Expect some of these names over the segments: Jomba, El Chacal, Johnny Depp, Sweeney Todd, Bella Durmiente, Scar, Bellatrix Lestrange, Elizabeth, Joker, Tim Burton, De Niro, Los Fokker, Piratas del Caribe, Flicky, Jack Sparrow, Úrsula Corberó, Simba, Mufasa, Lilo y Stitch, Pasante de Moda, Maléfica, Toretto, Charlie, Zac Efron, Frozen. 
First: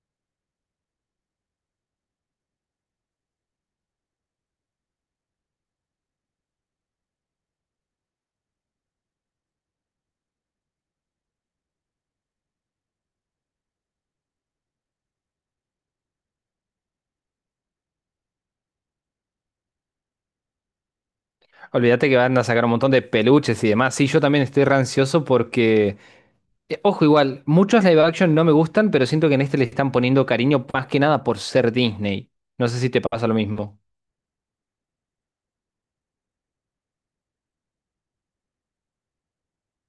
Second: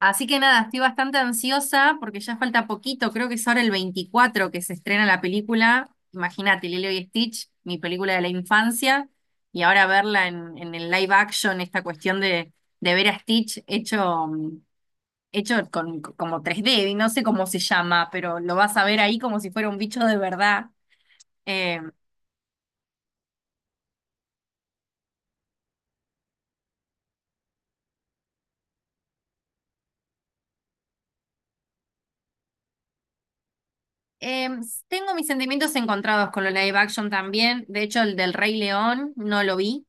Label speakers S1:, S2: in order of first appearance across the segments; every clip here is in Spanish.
S1: Así que nada, estoy bastante ansiosa porque ya falta poquito, creo que es ahora el 24 que se estrena la película. Imagínate, Lilo y Stitch, mi película de la infancia, y ahora verla en el live action, esta cuestión de ver a Stitch hecho, hecho con, como 3D y no sé cómo se llama, pero lo vas a ver ahí como si fuera un bicho de verdad. Eh,
S2: Olvídate que van a sacar un montón de peluches y demás. Sí, yo también estoy rancioso porque, ojo, igual, muchos live action no me gustan, pero siento que en este le están poniendo cariño más que nada por ser Disney. No sé si te pasa lo mismo.
S1: eh, Tengo mis sentimientos encontrados con lo live action también, de hecho el del Rey León no lo vi.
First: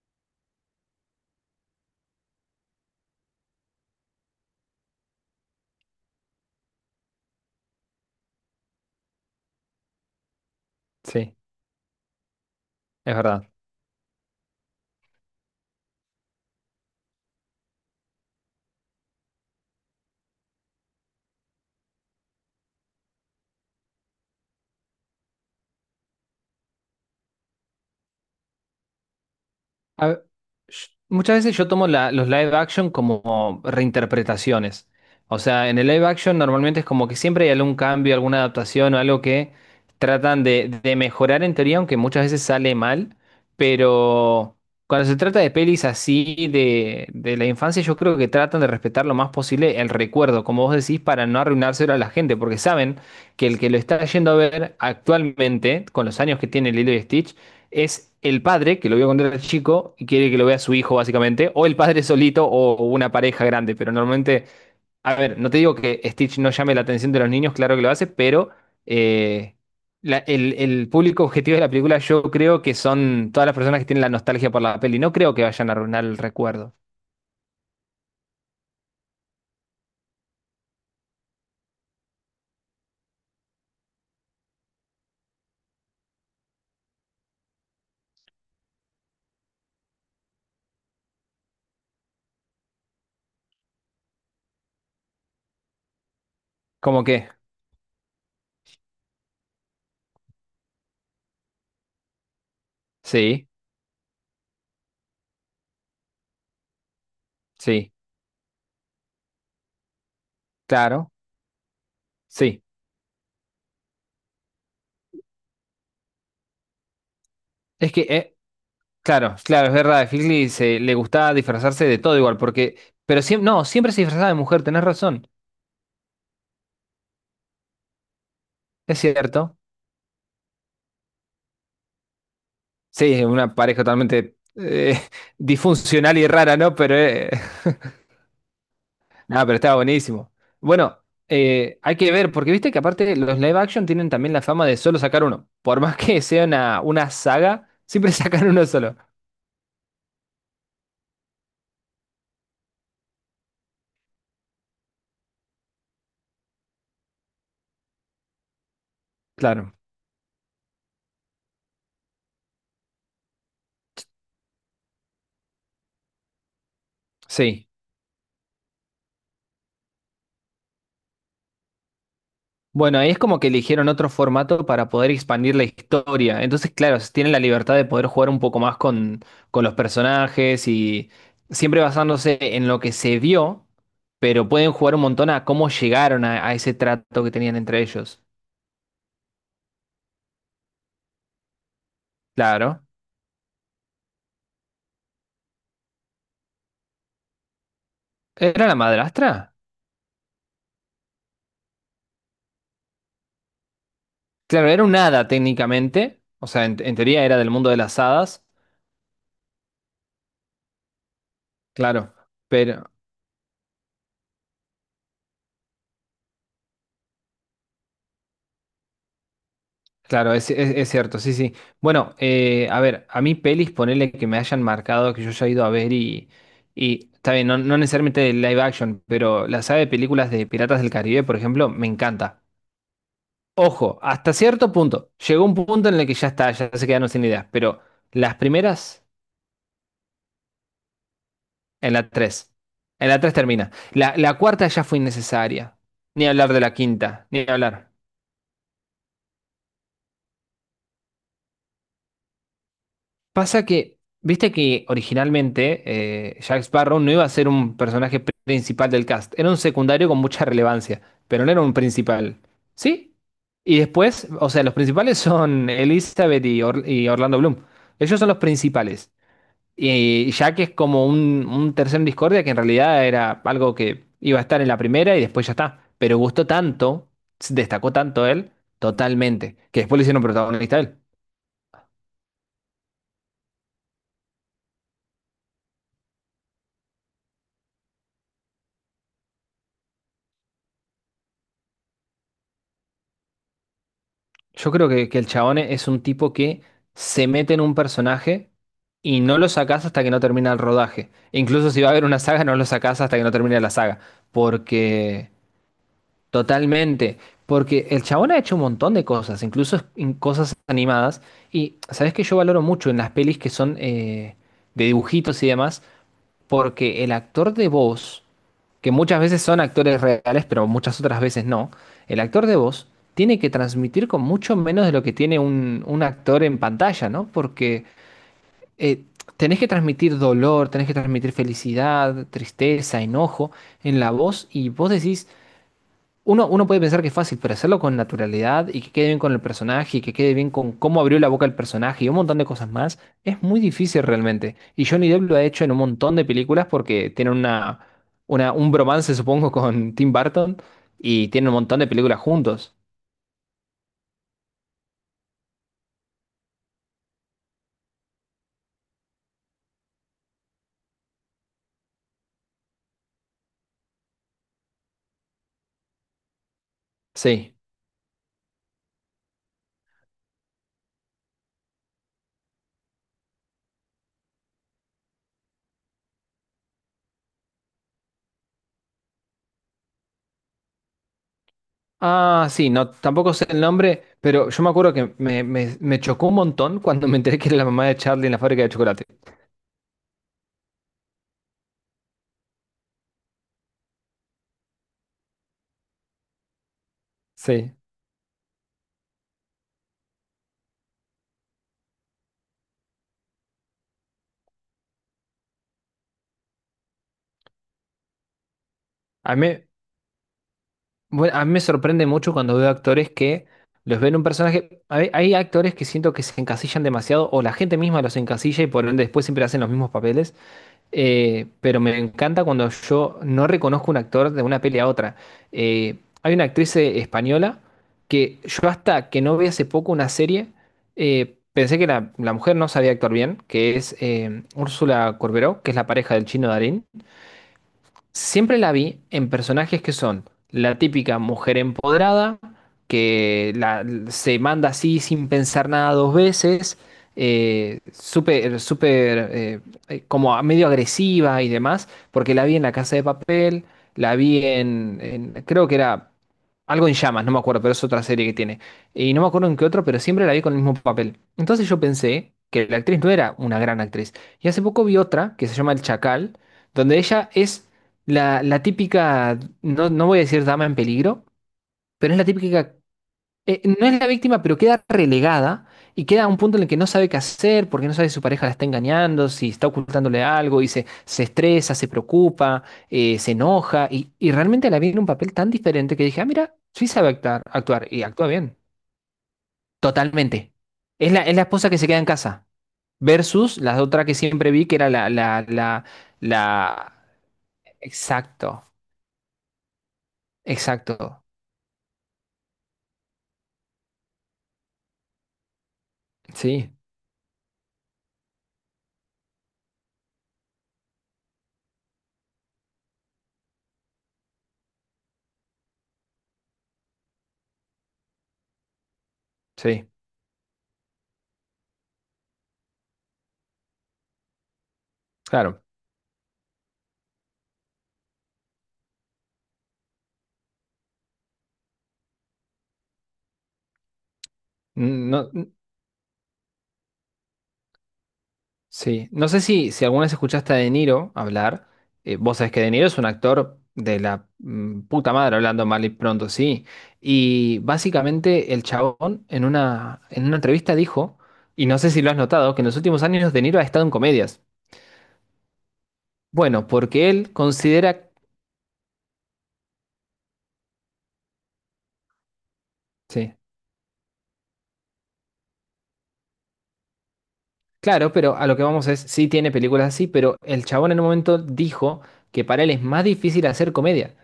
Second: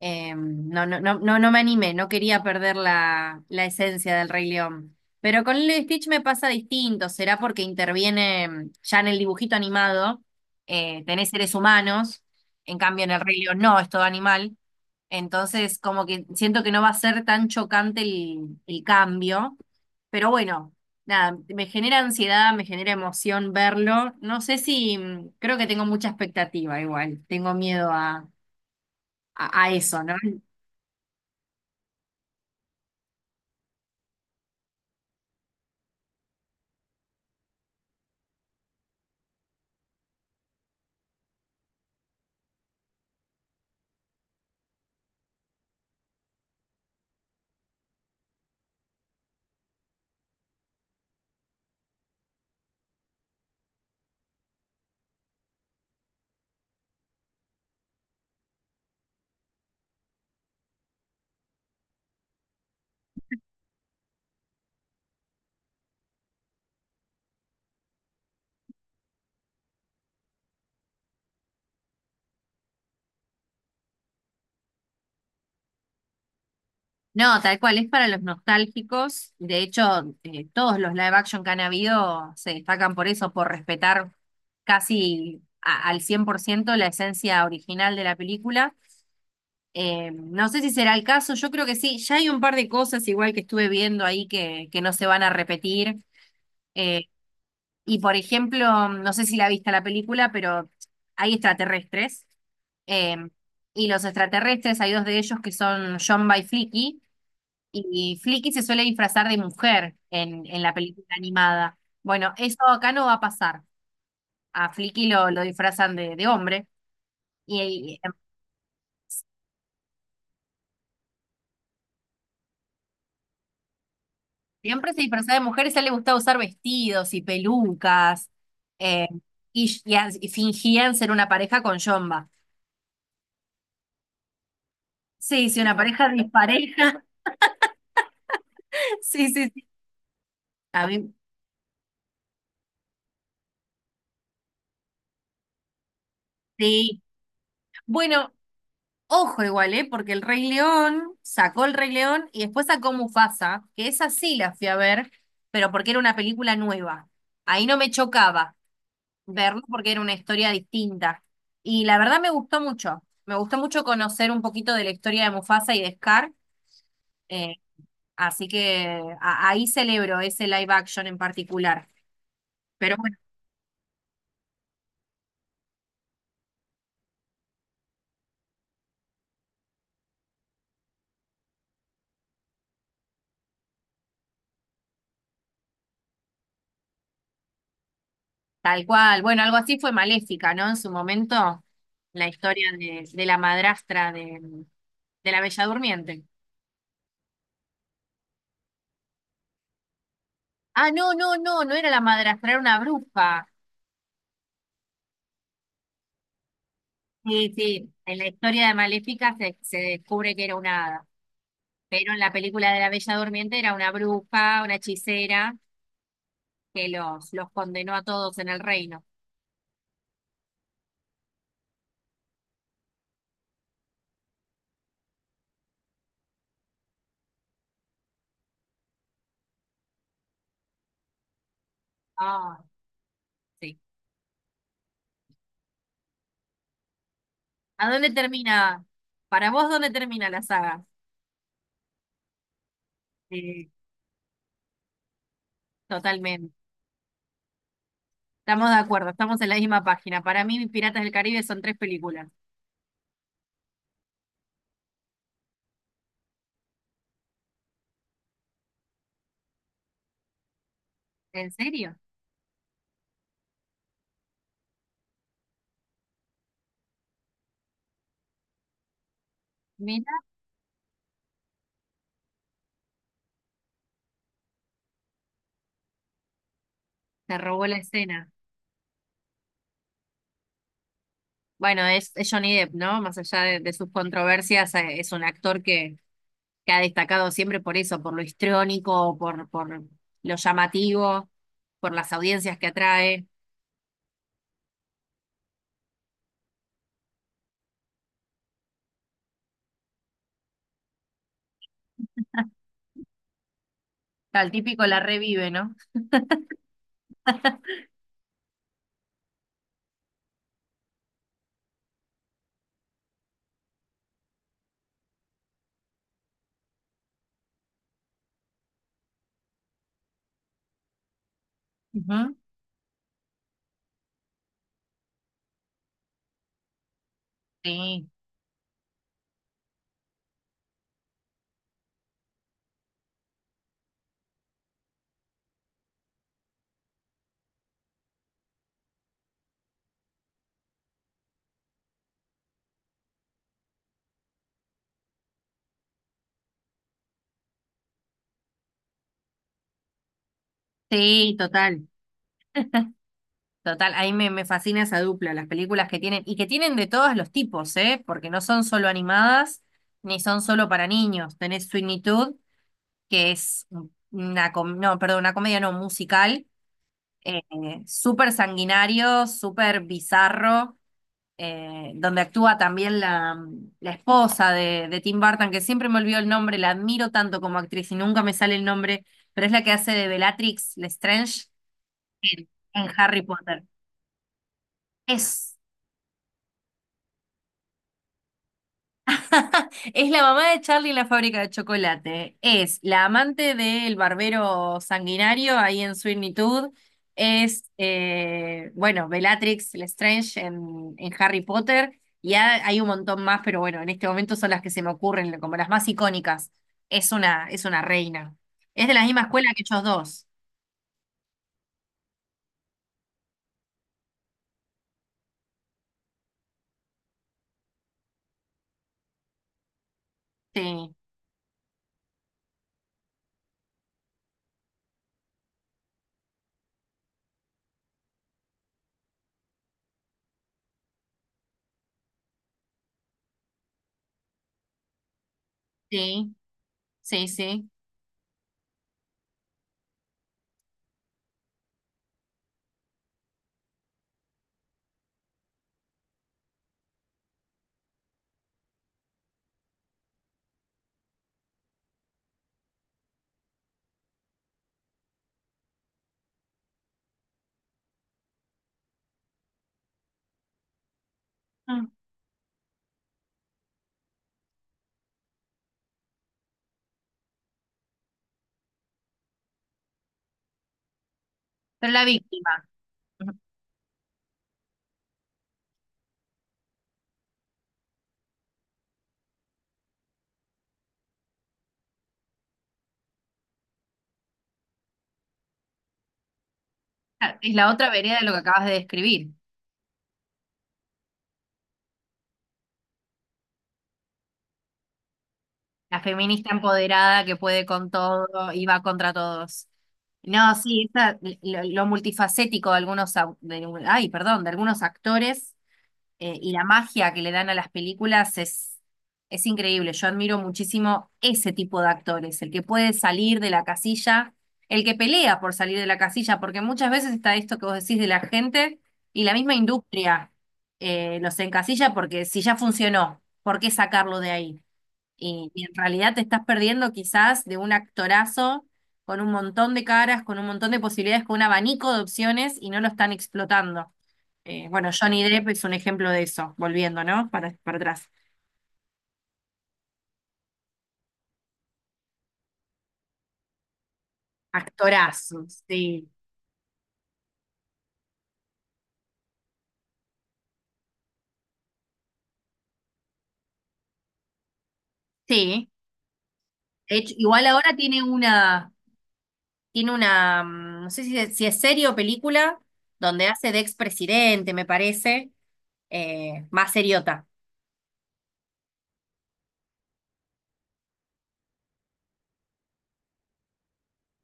S1: No, no, no, no, no me animé, no quería perder la esencia del Rey León. Pero con Lilo y Stitch me pasa distinto, será porque interviene ya en el dibujito animado, tenés
S2: Sí,
S1: seres humanos, en cambio en
S2: es
S1: el Rey
S2: verdad.
S1: León no, es todo animal. Entonces, como que siento que no va a ser tan chocante el cambio. Pero bueno, nada, me genera ansiedad, me genera emoción verlo. No sé si, creo que tengo mucha expectativa igual, tengo miedo a a eso,
S2: A
S1: ¿no?
S2: ve- Muchas veces yo tomo los live action como reinterpretaciones. O sea, en el live action normalmente es como que siempre hay algún cambio, alguna adaptación o algo que tratan de mejorar en teoría, aunque muchas veces sale mal. Pero cuando se trata de pelis así de la infancia, yo creo que tratan de respetar lo más posible el recuerdo, como vos decís, para no arruinárselo a la gente, porque saben que el que lo está yendo a ver actualmente, con los años que tiene Lilo y Stitch, es el padre que lo vio cuando era chico y quiere que lo vea su hijo, básicamente, o el padre solito o una pareja grande, pero normalmente, a ver, no te digo que Stitch no llame la atención de los niños, claro que lo hace, pero eh, el público objetivo de la película yo creo que son todas las personas que tienen la nostalgia por la peli, no creo que vayan a arruinar el recuerdo.
S1: No, tal cual, es para los nostálgicos. De hecho, todos los live action que han habido se destacan por eso, por respetar casi al 100% la esencia original de la película. No sé si será el caso, yo creo que sí. Ya hay un par de cosas igual que estuve viendo ahí que no se van a repetir.
S2: ¿Cómo
S1: Eh,
S2: que?
S1: y por ejemplo, no sé si la viste la película, pero hay extraterrestres. Eh,
S2: Sí,
S1: y los extraterrestres, hay dos de ellos que son John by,
S2: sí,
S1: y Flicky se suele disfrazar de mujer en la película
S2: claro,
S1: animada. Bueno, eso
S2: sí.
S1: acá no va a pasar. A Flicky lo disfrazan de hombre.
S2: Es
S1: Y, y
S2: que, claro, claro, es verdad, a Figley le gustaba disfrazarse de todo igual, porque, pero siempre, no, siempre se disfrazaba de mujer, tenés
S1: siempre se
S2: razón.
S1: disfraza de mujeres y a él le gusta usar vestidos y pelucas.
S2: Es
S1: eh,
S2: cierto.
S1: y fingían ser una pareja con Jomba.
S2: Sí, es una pareja totalmente
S1: Sí, sí, una pareja
S2: disfuncional y rara, ¿no? Pero,
S1: dispareja. Sí,
S2: nada,
S1: sí,
S2: pero
S1: sí.
S2: estaba buenísimo.
S1: A
S2: Bueno,
S1: mí,
S2: hay que ver, porque viste que aparte los live action tienen también la fama de solo sacar uno. Por más que sea
S1: sí.
S2: una saga, siempre
S1: Bueno,
S2: sacan uno solo.
S1: ojo igual, ¿eh? Porque el Rey León sacó el Rey León y después sacó Mufasa, que esa sí la fui a ver, pero porque era una película nueva. Ahí no me chocaba verlo
S2: Claro,
S1: porque era una historia distinta. Y la verdad me gustó mucho. Me gustó mucho conocer un poquito de la historia de Mufasa y de Scar. eh,
S2: sí.
S1: Así que ahí celebro ese live action en particular. Pero
S2: Bueno, ahí
S1: bueno,
S2: es como que eligieron otro formato para poder expandir la historia. Entonces, claro, tienen la libertad de poder jugar un poco más con los personajes y siempre basándose en lo que se vio, pero pueden jugar un montón a cómo llegaron a ese trato que tenían entre ellos.
S1: tal cual. Bueno, algo así fue Maléfica, ¿no? En su momento, la historia
S2: Claro.
S1: de la madrastra de la Bella Durmiente.
S2: ¿Era la madrastra?
S1: Ah, no, no, no, no era la madrastra, era una bruja.
S2: Claro, era un hada técnicamente. O sea, en teoría era del
S1: Sí,
S2: mundo de
S1: sí,
S2: las
S1: en la
S2: hadas.
S1: historia de Maléfica se, se descubre que era una hada, pero
S2: Claro,
S1: en la película de la
S2: pero
S1: Bella Durmiente era una bruja, una hechicera, que los condenó a todos en el reino.
S2: claro, es, es cierto, sí, sí. Bueno, a ver, a mí pelis, ponele que me hayan marcado, que yo haya ido a ver y está bien, no, no necesariamente de live action, pero la saga de películas de Piratas del Caribe, por ejemplo, me encanta.
S1: Ah, sí.
S2: Ojo, hasta cierto punto, llegó un punto en el que ya está, ya se quedaron sin ideas, pero
S1: ¿A dónde
S2: las
S1: termina?
S2: primeras,
S1: Para vos, ¿dónde termina la saga?
S2: en la 3, en la tres
S1: Sí,
S2: termina. La cuarta ya fue innecesaria, ni
S1: totalmente.
S2: hablar de la quinta, ni hablar.
S1: Estamos de acuerdo, estamos en la misma página. Para mí, Piratas del Caribe son tres películas.
S2: Pasa que, viste que originalmente Jack Sparrow no iba a ser un personaje principal del cast, era un secundario con mucha relevancia, pero
S1: ¿En
S2: no era un
S1: serio?
S2: principal. ¿Sí? Y después, o sea, los principales son Elizabeth y, y Orlando Bloom. Ellos son los principales.
S1: Mira,
S2: Y Jack es como un tercero en discordia que en realidad era algo que iba a estar en la primera y después ya está. Pero gustó tanto,
S1: te
S2: se
S1: robó la
S2: destacó tanto
S1: escena.
S2: él, totalmente, que después le hicieron protagonista a él.
S1: Bueno, es Johnny Depp, ¿no? Más allá de sus controversias, es un actor que ha destacado siempre por eso, por lo histriónico, por lo llamativo, por las audiencias que atrae.
S2: Yo creo que el chabón es un tipo que se mete en un personaje y no lo sacás hasta que no termina el rodaje. E incluso si va a haber una saga, no lo sacás hasta que no termine la saga.
S1: Tal típico la
S2: Porque
S1: revive, ¿no?
S2: totalmente, porque el chabón ha hecho un montón de cosas, incluso en cosas animadas, y sabes que yo valoro mucho en las pelis que son de dibujitos y demás, porque el actor de voz, que muchas veces son actores reales, pero muchas otras veces no, el
S1: Ujú.
S2: actor de voz tiene que transmitir con mucho menos de lo que tiene un actor en pantalla, ¿no? Porque
S1: Sí,
S2: eh, tenés que transmitir dolor, tenés que transmitir felicidad, tristeza, enojo en la voz, y vos decís... Uno, uno puede pensar que es fácil, pero hacerlo con naturalidad y que quede bien con el personaje y que quede bien con cómo abrió la boca el personaje y un montón de cosas más, es muy difícil realmente. Y Johnny Depp lo ha hecho en un montón de películas porque tiene una, un bromance, supongo, con Tim Burton y
S1: sí,
S2: tiene un montón
S1: total,
S2: de películas juntos.
S1: total. Ahí me, me fascina esa dupla, las películas que tienen, y que tienen de todos los tipos, ¿eh? Porque no son solo animadas, ni son solo para niños. Tenés Sweeney Todd, que es una, no, perdón, una comedia no, musical, eh,
S2: Sí.
S1: súper sanguinario, súper bizarro, donde actúa también la esposa de Tim Burton, que siempre me olvido el nombre, la admiro tanto como actriz y nunca me sale el nombre, pero es la que hace de Bellatrix Lestrange
S2: Ah,
S1: en,
S2: sí,
S1: en
S2: no,
S1: Harry
S2: tampoco sé el
S1: Potter.
S2: nombre, pero yo me acuerdo que me,
S1: Es
S2: me, me chocó un montón cuando me enteré que era la mamá de Charlie en la fábrica de chocolate.
S1: Es la mamá de Charlie en la fábrica de chocolate. Es la amante del barbero sanguinario ahí en Sweeney Todd. Es,
S2: Sí.
S1: bueno, Bellatrix Lestrange en Harry Potter. Y hay un montón más, pero bueno, en este momento son las que se me ocurren como las más icónicas. Es una reina. Es de la misma
S2: A
S1: escuela
S2: mí.
S1: que ellos dos.
S2: Bueno, a mí me sorprende mucho cuando veo actores que los ven un personaje. Hay actores que siento que se encasillan demasiado, o la gente misma los encasilla y por ende después siempre hacen los mismos papeles.
S1: Sí,
S2: Pero me encanta cuando yo no reconozco un actor de una peli a otra. Hay una actriz española que yo hasta que no vi hace poco una serie, pensé que la mujer no sabía actuar bien, que es Úrsula Corberó, que es la pareja del
S1: sí,
S2: chino Darín.
S1: sí, sí.
S2: Siempre la vi en personajes que son la típica mujer empoderada, que se manda así sin pensar nada dos veces, súper, súper, como medio agresiva y demás, porque la vi en La Casa de Papel, la vi creo que era algo en llamas, no me acuerdo, pero es otra serie que tiene. Y no me acuerdo en qué otro, pero siempre la vi con el mismo papel. Entonces yo
S1: Mm.
S2: pensé que la actriz no era una gran actriz. Y hace poco vi otra que se llama El Chacal donde ella es la típica, no, no voy a decir dama en peligro,
S1: Pero la
S2: pero es la
S1: víctima.
S2: típica,
S1: Ujú.
S2: no es la víctima, pero queda relegada y queda a un punto en el que no sabe qué hacer, porque no sabe si su pareja la está engañando, si está ocultándole algo, y se estresa, se preocupa, se enoja, y realmente la vi en un papel tan diferente que dije, ah, mira, sí sabe
S1: Ah,
S2: actuar,
S1: es la
S2: actuar
S1: otra
S2: y
S1: vereda de
S2: actúa
S1: lo que
S2: bien,
S1: acabas de describir.
S2: totalmente. Es la esposa que se queda en casa, versus la otra que siempre vi, que era
S1: La feminista
S2: la...
S1: empoderada que puede con todo y
S2: Exacto,
S1: va contra todos. No, sí,
S2: exacto,
S1: lo multifacético de algunos, perdón, de algunos actores, y la
S2: sí.
S1: magia que le dan a las películas es increíble. Yo admiro muchísimo ese tipo de actores, el que puede salir de la casilla, el que pelea por salir de la casilla, porque muchas veces está esto que vos decís de la gente y la misma
S2: Sí,
S1: industria, los encasilla porque si ya funcionó, ¿por qué sacarlo de ahí? Y
S2: claro.
S1: en realidad te estás perdiendo quizás de un actorazo con un montón de caras, con un montón de posibilidades, con un abanico de opciones y no lo están explotando. Bueno, Johnny
S2: No,
S1: Depp es un ejemplo de eso, volviendo, ¿no? Para atrás.
S2: sí. No sé si, si alguna vez escuchaste a De Niro hablar. Vos sabés que De Niro es un actor de la puta madre,
S1: Actorazo,
S2: hablando mal y
S1: sí.
S2: pronto, sí. Y básicamente el chabón en una entrevista dijo, y no sé si lo has notado, que en los últimos años De Niro ha estado en comedias.
S1: Sí.
S2: Bueno,
S1: De
S2: porque
S1: hecho,
S2: él
S1: igual ahora
S2: considera...
S1: tiene una, no sé si es, si es serie o película, donde
S2: Sí,
S1: hace de expresidente, me parece, más seriota.
S2: claro, pero a lo que vamos es, sí tiene películas así, pero el chabón en un momento dijo que para él es más difícil hacer comedia.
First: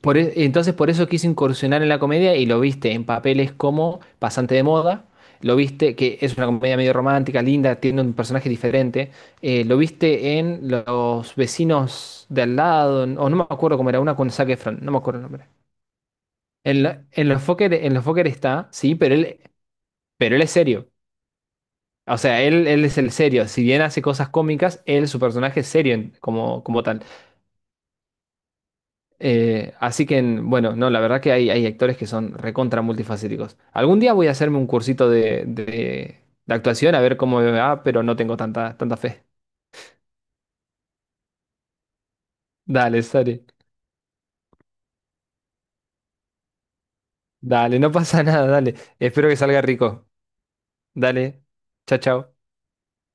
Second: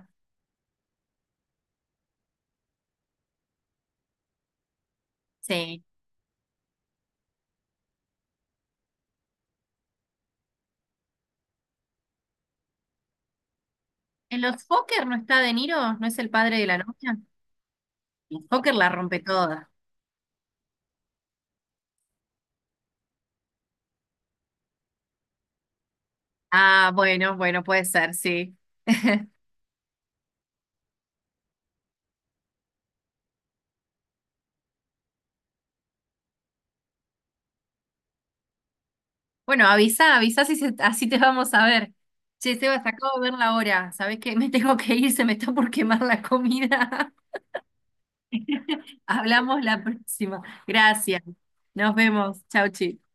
S2: Entonces por eso quise incursionar en la comedia y lo viste en papeles como Pasante de Moda, lo
S1: Sí.
S2: viste que es una comedia medio romántica, linda, tiene un personaje diferente, lo viste en Los vecinos de al lado, o no me acuerdo cómo era, una con
S1: ¿En
S2: Zac
S1: los
S2: Efron, no me
S1: Fokker no
S2: acuerdo el
S1: está
S2: nombre.
S1: De Niro? ¿No es el padre de la
S2: En,
S1: novia?
S2: en Los Fokker
S1: El
S2: está,
S1: Joker la
S2: sí,
S1: rompe toda.
S2: pero él es serio. O sea, él es el serio. Si bien hace cosas cómicas, él, su personaje es serio como, como
S1: Ah,
S2: tal.
S1: bueno, bueno, puede ser, sí.
S2: Así que, bueno, no, la verdad que hay actores que son recontra multifacéticos. Algún día voy a hacerme un cursito de, de actuación a ver cómo me va, pero no tengo tanta, tanta fe.
S1: Bueno, avisa, avisa si se- así te vamos a ver. Che, Seba, se
S2: Dale,
S1: acabo de ver
S2: sale.
S1: la hora. ¿Sabés qué? Me tengo que ir, se me está por quemar la comida.
S2: Dale, no pasa nada, dale. Espero que salga
S1: Hablamos la
S2: rico.
S1: próxima. Gracias.
S2: Dale.
S1: Nos
S2: Chao, chao.
S1: vemos. Chau, chi.